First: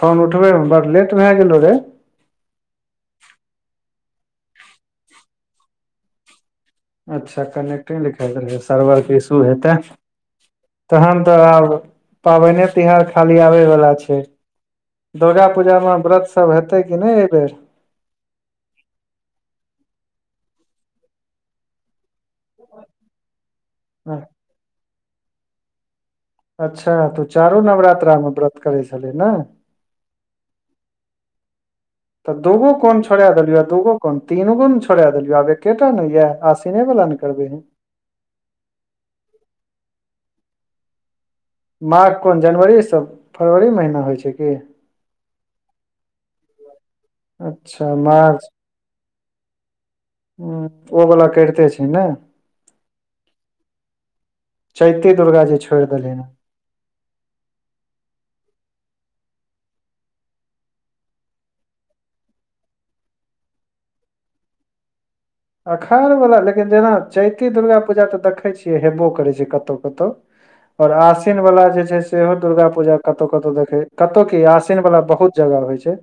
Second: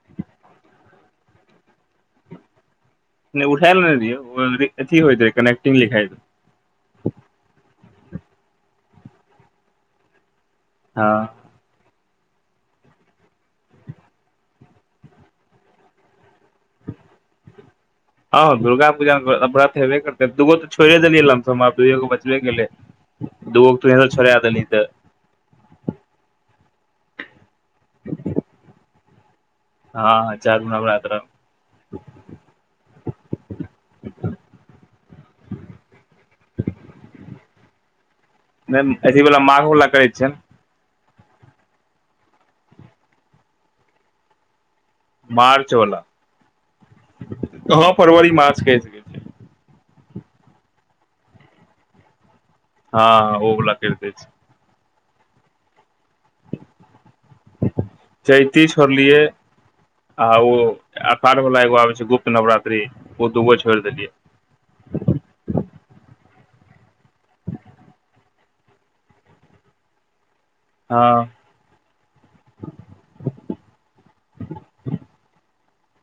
Phone उठबै मे बड़ लेट भए गेलो रे नहि उठाय लेल रियो न अथी होइत रहै कनेक्टिंग लिखा अच्छा कनेक्टिंग लिखाई रहै सर्वरके इशू हेतै हँ तखन त आब पाबनिए तिहार खाली आबैवला छै दुर्गा पूजा मे व्रत सभ हेतै कि नहि एहि बेेर हँ दुर्गा पूजा व्रत हबे करतै दूगो तऽ छोड़े देलियै लमसम आब दुगो बचबे गेलै दू गो पियनो छोरा देंहि तऽ अच्छा तऽ चारो नवरात्रा मे व्रत करै छलैय नै हँ हँ चारु नवरात्त्रा में [inaudible] [inaudible] तऽ दूगो कोन छोड़ा देलियु दूगो कोन तीन गो ने छोड़ा देलियौ आब एकेटा ने ये आसीने वाला ने करबै है नहि अथी वला माघो वला करै छियैनि माघ कोन जनवरी सब फरवरी महिना होइ छै की मार्च वला कहाँ फरवरी मार्च कैह ह ओ वला करिते छै नै हँ ओ बोला कैरते छै चैति दुर्गााजे छोड़ि देलनि हँ चैती छोड़लियै आ ओ अपाढ़ वला एगो आबै छै गुप्त नवरात्रि ओ दूगो छोड़ि देलियै अखाढ़ वाला लेकिन जेना चैती दुर्गा पूजा तऽ देखै छियै हेबो करै छै कतौ कतौ आशिन हँ आशिन वला जे छै से सेहो दुर्गा पूजा कतौ कतौ देखे कतौ की आशिन वाला बहुत जगह होइ छै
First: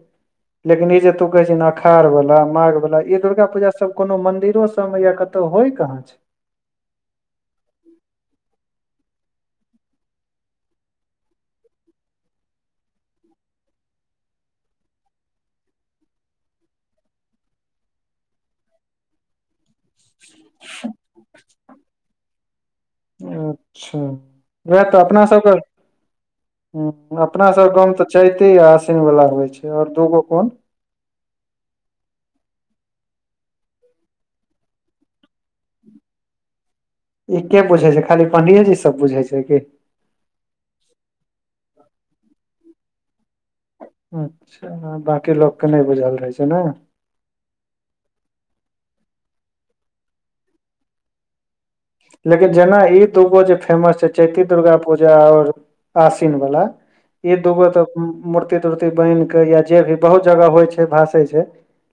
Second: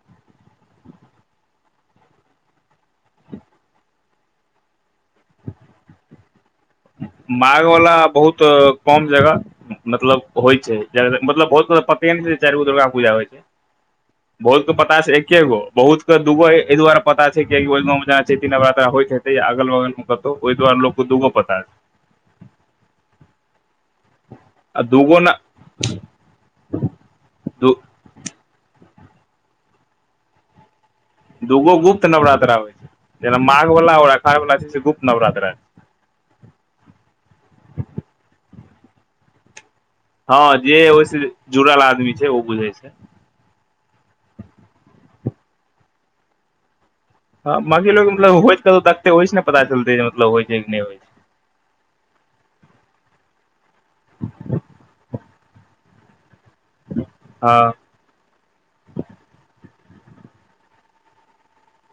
लेकिन ई जे तू कहे छ अखाढ़ वाला माघ वाला ई दुर्गा पूजा सब कोनो मंदिरो सब मे या कतौ होय कहाँ छै माघ वला बहुत कम जगह मतलब होइ छै मतलब बहुत पतेन चारि गो दुर्गा पूजा होइ छै [inaudible] [inaudible] बहुत के पता छै एकेगो बहुत के दूगो एहि दुआरे पता छै कि जांना चैति नवरात्रा होइत ह त अगल वगल में कतौ ओहि द्वारे दूगो पता छै अच्छा आ वएह तऽ दूगो अपना ने सब के ह अपना सब गाँव मे तऽ चाहिते आ आशिन वाला होइ छै और दूगो कोन दूगो गुप्त नवरात्रा होइ छै जेना माघ वला आ और अखाढ़ वला छै से गुप्त नवरात्रा छै ई के बुझै छै खाली पंडियेजी सब बुझे छै की हँ जे ओहिसे जुड़ल आदमी छै ओ बुझै छै अच्छा बकी लोक के नहि बुझल रहै छै नै ह बाकी लोको मतलब हो छै कत देखते ओइ छै ने पता चलते मतलब होइ छै कि नहि होइ छै लेकिन जेना ई दुूगो जे फेमस छै चैती दुर्गा पूजा और आशिन वाला ई दूगो हँ तऽ मूर्ति तूर्ति बनि के या जे भी बहुत जगह होय छै जे भासे छै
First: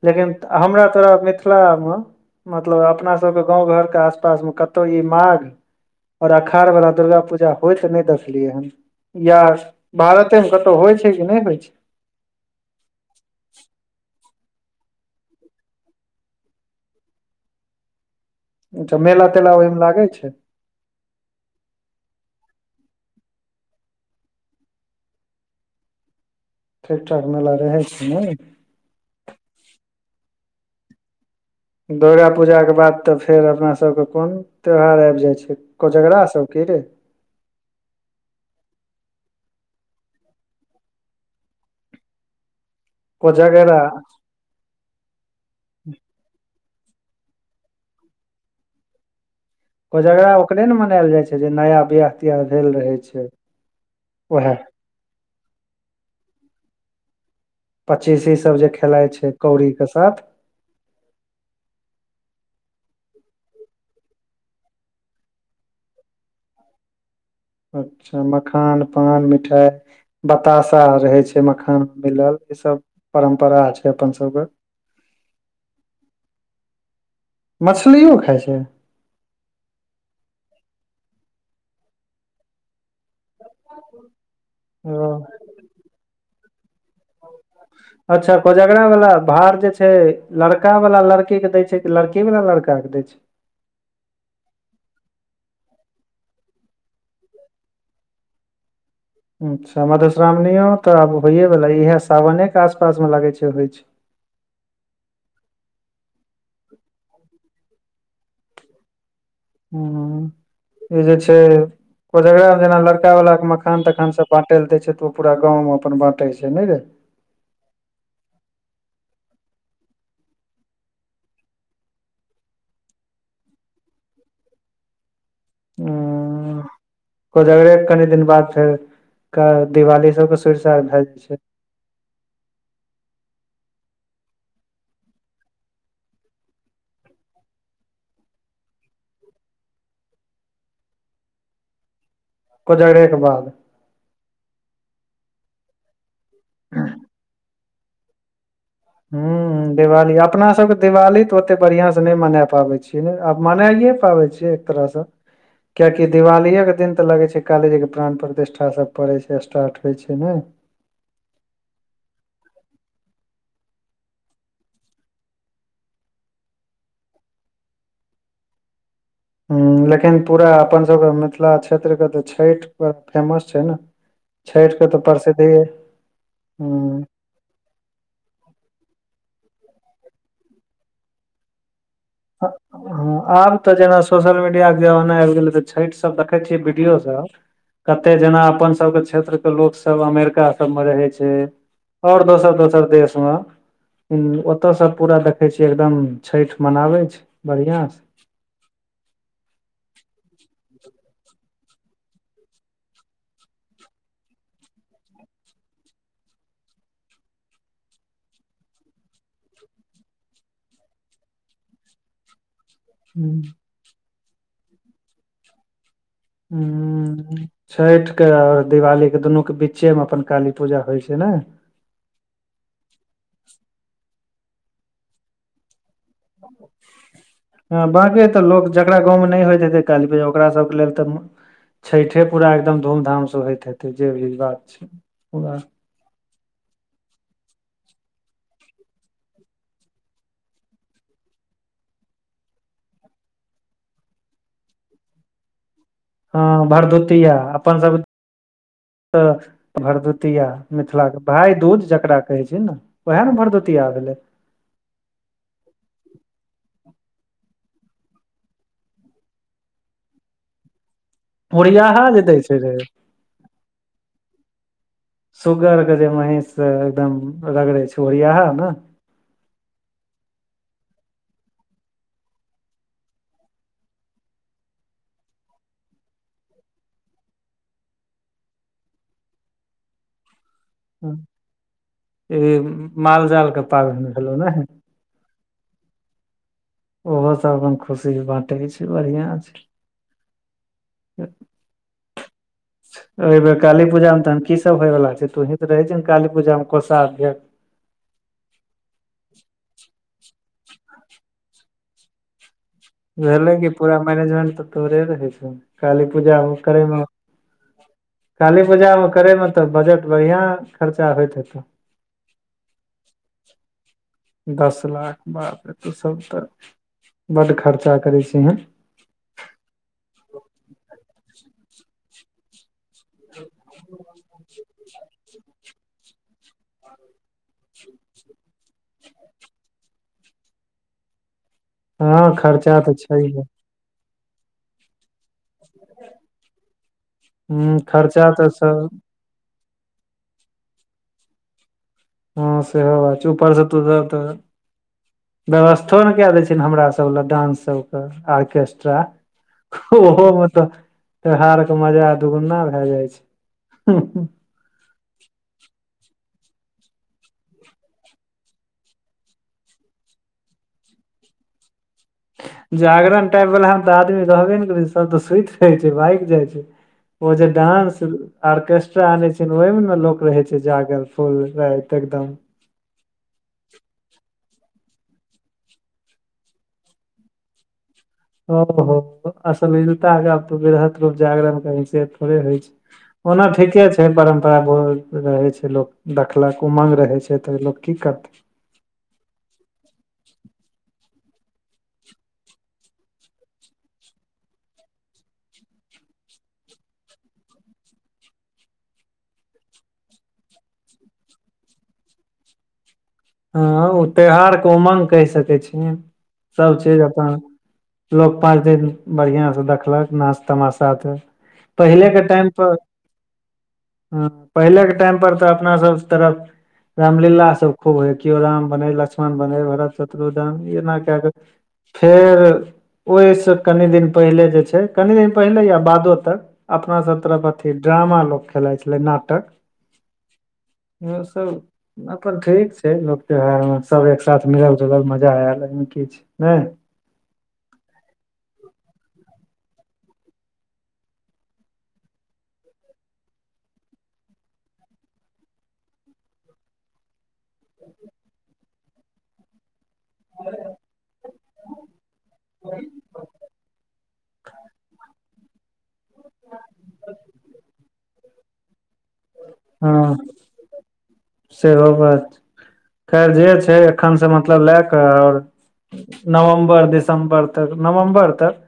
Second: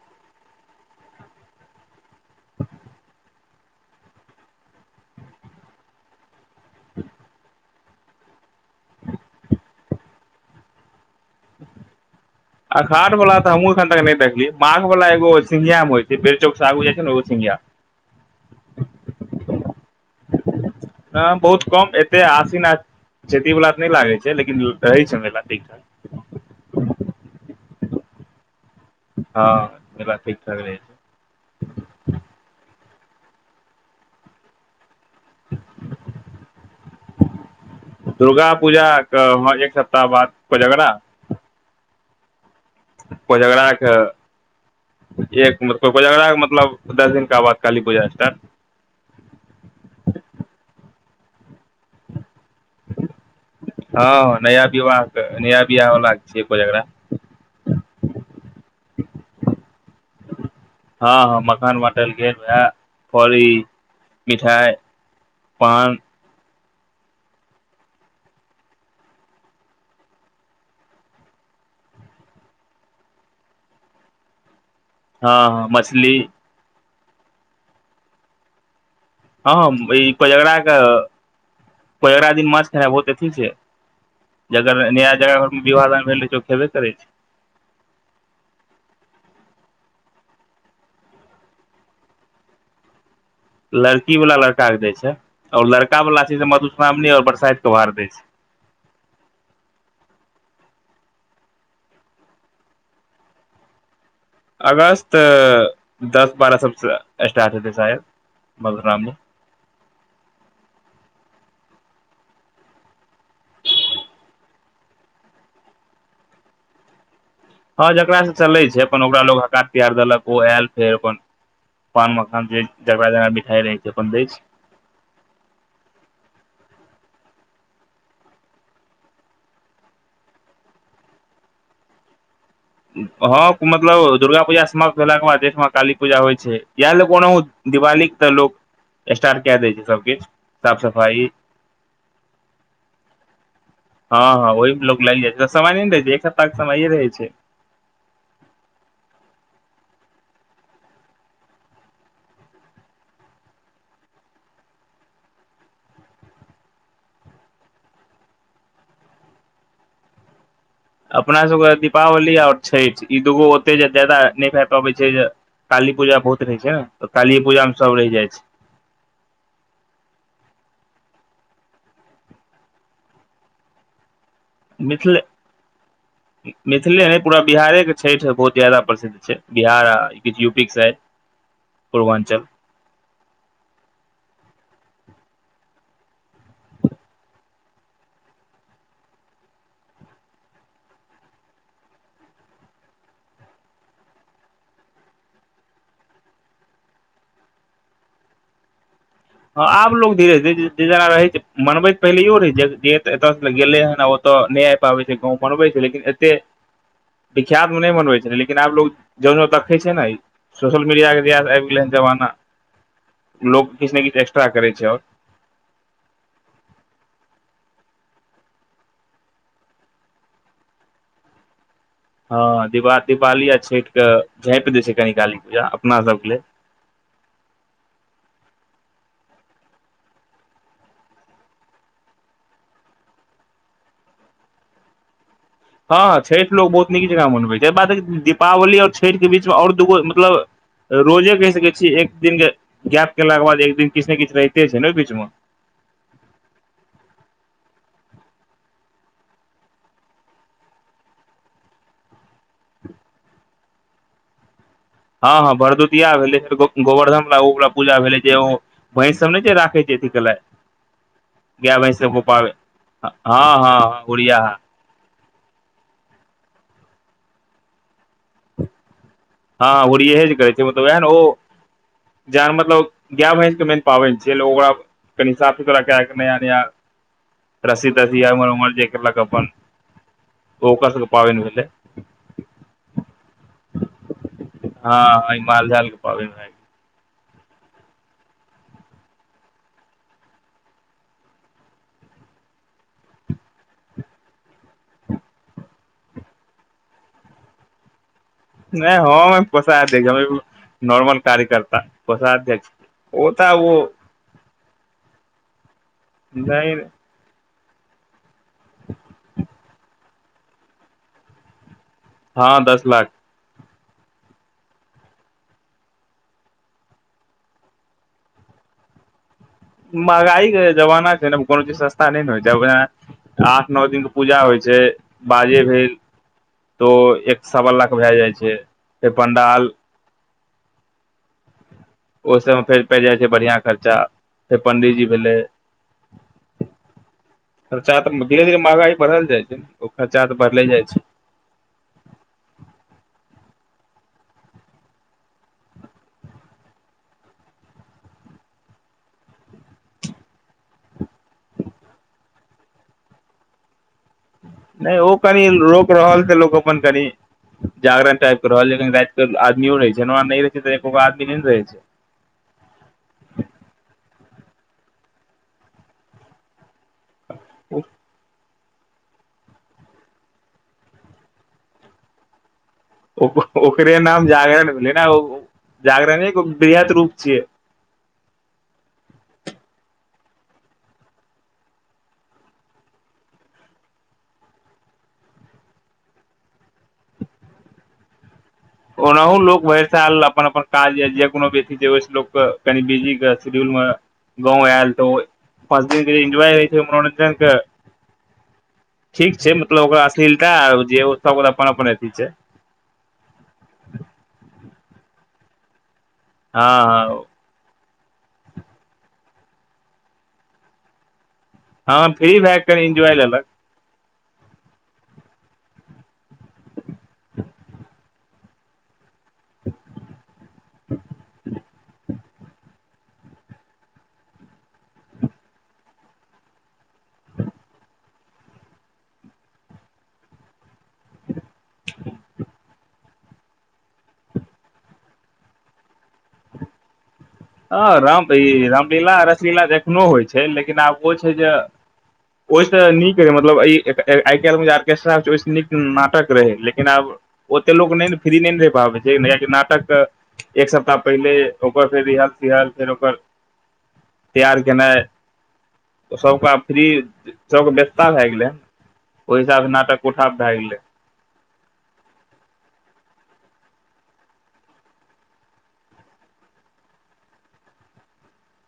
लेकिन हमरा तोरा मिथिला मे मतलब अपना सबके गाँंव घर के आसपास मे कत तौ ई माघ आओर अखाड़ बला दुर्गा पूजा होइ तऽ नहि देखलियै हन या भारतेमे कतहु होय छै कि नहि होय छै अखाड़वाला त हमहू एखन तक न देखलियै माघ वाला एगो सिन्घियामे होय छै बेल चौक सँ आगू जाय छै ने ओ सिन्घिया अच्छा मेला तेला ओहिमे लागै छै हँ बहुत कम एते आसिन आ खेती वला त नहि लागै छै लेकिन रहै छै महिला ठीक ठाक ठीक ठाक मेला रहै छै ने हँ मेला ठीक ठाक रहै छै दुर्गा पूजा के बाद त फेर अपनासभ के कोन त्यौहार आबि जाइत छै कोजगरा सभके रे दुर्गा पूजा कऽ एक सप्ताह बाद कोजगड़ा कोजगड़ा कोजगरा के एकब कोजगड़ा मतलब दस दिन के बाद काली पुजा स्टाट कोजगरा ओकरे ने मनायल जाय छै जे नया बियाह तिहा भेल रहै छै हँ उएह नया विवाह नया बिवाह बला के छियै कोजगरा पच्चीसी सब जे खेलाय छै कौड़ी के साथ हँ हँ मखान बाँटल गेल वह कौड़ी मिठाई पान अच्छा मखान पान मिठाई बताशा रहे छै मखाना मिलल ई सब परम्परा छै अपन सब के हँ ह मछली मछलियो खाय छै हँ ई कोजगरा के कोजगरा दिन माछ बहुत अथी छियै जकर नया ओ जेकरा घर में विवाह दान आर भेल रहै छै ओ खेबे करै छै ह [unintelligible] अच्छा कोजगरा वाला भार जे छै लड़का वाला लड़की के दय छै कि लड़की वाला लड़का के दय छै लड़की वाला लड़का के दय छै आओर लड़का वाला छै ते मधुश्रावणी आओर बरसाइत के भार दै छै अच्छा मधुश्रावणियो त आब होइए वला इएह सावने के आसपास मे लागै छै होय छै अगस्त दस बारह सबसँ स्टार्ट हेतै शायद मधुश्रावणी ह ई जे छै कोजगरा मे जेना लड़का वाला के मखान तखान सब बाँटै लए दै छै त ओ पूरा गाँव मे अपन बाँटै छै न रे हँ जेकरा से चलै छै अपन ओकरा लो हकार पियार देलक ओ आयल फेर अपन पान मखान जे जकरा जकरा बिठाई रहे छै अपन द छै ह कोजगरे के कनि दिन बाद फेर दिवाली सब के सुर सार भए जाए छै हँ मतलब दुर्गा पूजा समाप्त भेला के बाद देश मे काली पूजा होय छै इएह ल कोनो उ दिवालीक त लोक स्टार्ट कए दै छै सबकिछु साफ सफाई कोजगरे के बाद हँ हँंह वही पर लोक लागि जाय छै त समय नै न रहै छै एक सप्ताह के समये रहै छै हूँ हूँ दिवाली अपना सबके दिवाली त ओते बढ़ियां से नहि मना पाबै छीयै ने आब मनाइए पाबै छै एक तरहसँ कियाकि दिवालीेके दिन त लगै छै काली जी के प्राण प्रतिष्ठा सब पड़ैत छै स्टार्ट होयछै ने अपना सभके दीपावली आओर छठि ई दूगो ओते जे ज्यादा नहि भाय पाबै छै जे काली पूजा बहुत रहै छै ने त कालीे पूजा मे सब रहि जाइ छै ह लेकिन पूरा अपनसभ के मिथिला क्षेत्रके त छठि ब फेमस छै ने छठि के त मिथिले प्रसिद्धि हूँ मिथिले नहि पूरा बिहारे के छठि बहुत ज्यादा प्रसिद्ध छै बिहार आ किछ यूपी के साइड पूर्वांचल हँ। आब तऽ जेना सोशल मीडिय के जमाना आबि गेलै तऽ छठि सब देखै छियै वीडियो सब कतेक जेना अपन सभके क्षेत्रके लोकसभ अमेरिका सभमे रहै छै आओर दोसर दोसर देश मे ओतयसँ पूरा देखै छियै एकदम छठि मनाबै छै बढ़िआँसँ हँ आब लोग धीरे धीरे जे जैना रहे छै मनबैत पहिलेयो रहै छै जे एत सऽ तऽ गेले ह तऽ नहि आ पाबै छै गाँओ पनबै छै लेकिन एतेक विख्यात मे नै मनबै छै लेकिन आब लोग जौं जं देखै छै ने [unintelligible] सोशल मीडियाके जहिस आबि गेलै हन जमाना हूँ लोक किछु ने किछु एक्स्ट्रा करै छै आओर हू छठिके आओर दिवाली के दुनू के बीच्चेमे अपन काली पूजा होइ छै नै हँ। दीवा दीवाली आ छठिके झाँप द छै कनि काली पूजा अपना सभके लेल ह ह, बाँकी त लोक जकरा गावमे नहि होइत हतै काली पूजा ओकरा सभके लेल त छठे पूरा एकदम धूमधामसँ होइत हेतै जे भी बात छै पूरा हँ, छठि लोक बहुत नीक जगह मनबै छै बात दीपावली ओर छठि के बीचमे ओर दूगो मतलब रोजे कहि सकै छीयै एक दिनके गैप केलाके बाद एक दिन किछु ने किछु रहिते छै ने बीचमे अ भारद्वितीया अपन सब भरदुतिया मिथिलाके भाय दूज जकरा कहै छै ने उएह ने भरदुतिया भेलै हँ हँ भरदुतििया भेलै फरो गोवर्धन बला ओवला पूजा भेलै जे ओ भैंस सबने जे राखै छै कलाइ [inaudible] गाएय भैंस ओरियाहा गो जे दै पाबे छै रे हँ हँ हँ गुरिया हा सुगर के जे महींष से एकदम रगड़े छै ओहिया नऽ हँ ओरी इए जे करै छै मतलब ओएह ने ओ जएन मतलब गाएय भैंस मेन पाबनि छै ओकरा कनी साफ सुतरा क कए नया नया रसी तसी या उमर उमर जे केलक अपन ओकर सबके पाबनि भेलै ई माल जाल के पाबनि भेलौह नै हँ ह ई माल जाल के पाबनि मे ओहो सब अपन खुशी के बाँटे के छै बढ़िया छै ह [unintelligible] एबेर काली पूजा मे तहन की सब होयवला छै तूहीं तऽ रहै छीहीन काली पूजामे कोसा अध्यकछ नै हम पोसा अध्यक्ष नॉर्मल कार्य्यकर्ता कोसा अध्यक्ष भेलै कि पूरा मैनेजमेंट तऽ थोरे रहै छौ काली पूजा नहि करैमे काली पूजामे करैमे तऽ बजट बढ़िआं खर्चा होत हेतैऽ हँ दस लाख दस लाख बापरे तू सब तऽ बड्ड खर्चा करै छी एँ महगाइ क जबना छै ने कोनो चीज सस्ता नै ने होय वएह आठ नो दिन के पूजा होइ छै बाजे भेल तो एक सब लाख भए जाइ छै फेर पं्डाल हँ ओहिसभ मे खर्चा फेर तऽ पड़ि जाइ छैहे छै बढ़िआँ खर्चा फेर पण्डीजी भेलै हूँ खर्चा तऽ खर्चा धीरे धीरे सब मगाइ भराल जाइ छै ओ कर खर्चा तऽ बढ़ले जाइ छै हँ सेहो बात छै ऊपरसँ तूधर त व्यवस्थो ने कए देय छै हमरा सब लए डानंस सब के आरके ऑर्केस्ट्रा ओहोमे तऽ त्योहारके मजा दुगुना भए जाइ छै नै ओ कनि रोक रहल त लोक अपन कनि जागरण टाइप के रहल लेकिन रैत क आदमियो रहै छै नै रहे छै त एको आदी नैने रहै छै जागरण टाइप वला तऽ आदमी रहबे नै करै छै सब तऽ सुइत रहै छै भाइग जाइ छै ओ जे डान्स ऑर्केस्ट्रा आनै छै ओहिमे ने लोक रहे छै जागर फूल राति एकदम ओकरे नाम जागरण भेलै ने ओ जागरने वृहत रूप छियै ओ हो अस मिलता है। आब तऽ वृहत रूप जागरण करैसे थोड़े होइ छै ओना ठीके छै। परम्परा बहुत रहे छै। लोक देखलक उमङ्ंग रहे छै तऽ लोक कीकत ओनाहुँ लोक भरिसँ आयल अपन-अपन काजमे, जे कोनो भी अथी छै, ओहिसँ लोक कनि बिजी शेड्यूलमे। गाम अएलहुँ तऽ पाँच दिन एन्जॉय होइ छै, मनोरंजनके। ठीक छै। मतलब ओकरा अश्लीलता जे सभ अपन अपन अथी छै। हँ, ओ त्यौहारके उमङ्ग कहि सकै छ। सभचीज हँ अपन लोक पाँच दिन बढ़िया से देखलक नाच तमाशा त हँ पहिलेके फ्री भए टाइमप कऽ कनि इन्जॉय लेलक ह पहिले के टाइम पर तऽ अपना सब तरफ रामलीला सब खूब हो कओ राम बनै लक्ष्मण बनै भरत शत्रुधन एना क क फेर ओहिसँ कनि दिन पहिले जे छै कनि दिन पहिले या बादो तक अपना सभ तरफ अथी ड्रामा लोक खेलाइ छलै नाटक ओ सभ अपन ठीक लोक त्यौहार ममे सभ एक साथ मिलल जुलल मजा आयल एहिमे किछ ने। ह, राम ई रामलीला रसलीला एखनो होइ छै लेकिन आब ओ छै जे ओहिसँ नीक रहै मतलब ई आइ काल्हिमे जे आर्केस्ट्रा छै ओहिसँ नीक नाटक रहै लेकिन आब। ओते लोक नहि फ्री नहि ने रपाबै छै नाटक एक सप्ताह पहिले ओकर फेर रिह रिहाज फेर ओकर तैयार केनाइ। त सभक आब फ्री सभके व्यस्तता भए गेलै ओहिसाब हँ नतक उठाएप भए गेलै सेहो बात खैर जे छै एखनसँ मतलब लए कऽ आओर। नवम्बर दिसम्बर तक नवम्बर तक।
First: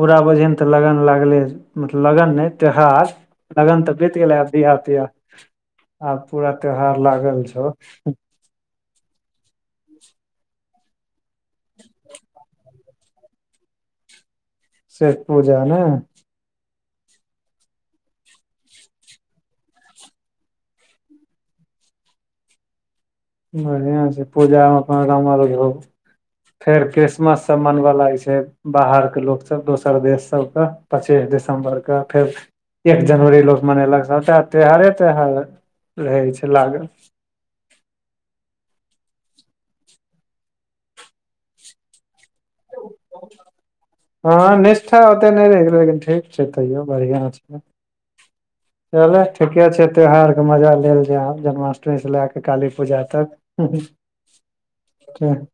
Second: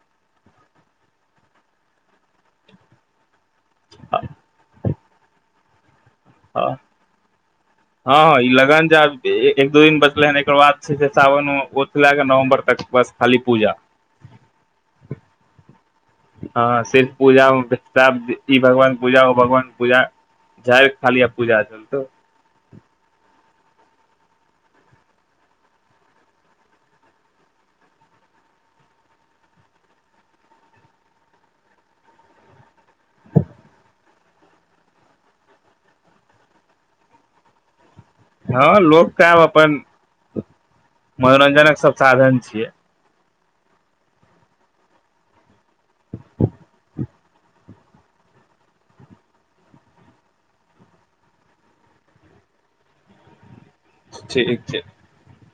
पूरा बजन तऽ लगन लागलै मतलब लगन नहि त्योहार। लगन तऽ बीत गेले बिहा तिया आब पूरा हँ त्योहार लागल छौ। हँ। ई लगान जाब एक दू दिन बचले हन एकर बाद छै। सावन ओ लए कऽ नवम्बर तक बस खाली पूजा छैठ पूजा ने हँ, सिर्फ पूजा ई भगवान पूजा ओ भगवान पूजा जा खालीय पूजा तऽ बढ़िआ छै पूजा अपन काम आर घ फेर क्रिसमस सभ मनबय लागै छै बाहर के लोको सभ दोसर देश सभके पच्चीस दिसम्बरके फेर एक जनवरी लोग मनेलक सभटा त्योहारे त्योहार रहै छै लागल। हँ, लोकके आब अपन मनोरंजनक सभ साधन छियै हँ, निष्ठा ओते नहि रहि गेलै लेकिन ठीक छै, तैयो बढ़िआ छै [inaudible] चलू, ठीके छै। त्यौहारके मजा लेल जायब जन्माष्टमीसँ लऽ कऽ काली पूजाधरि। ह। ठीक छै। क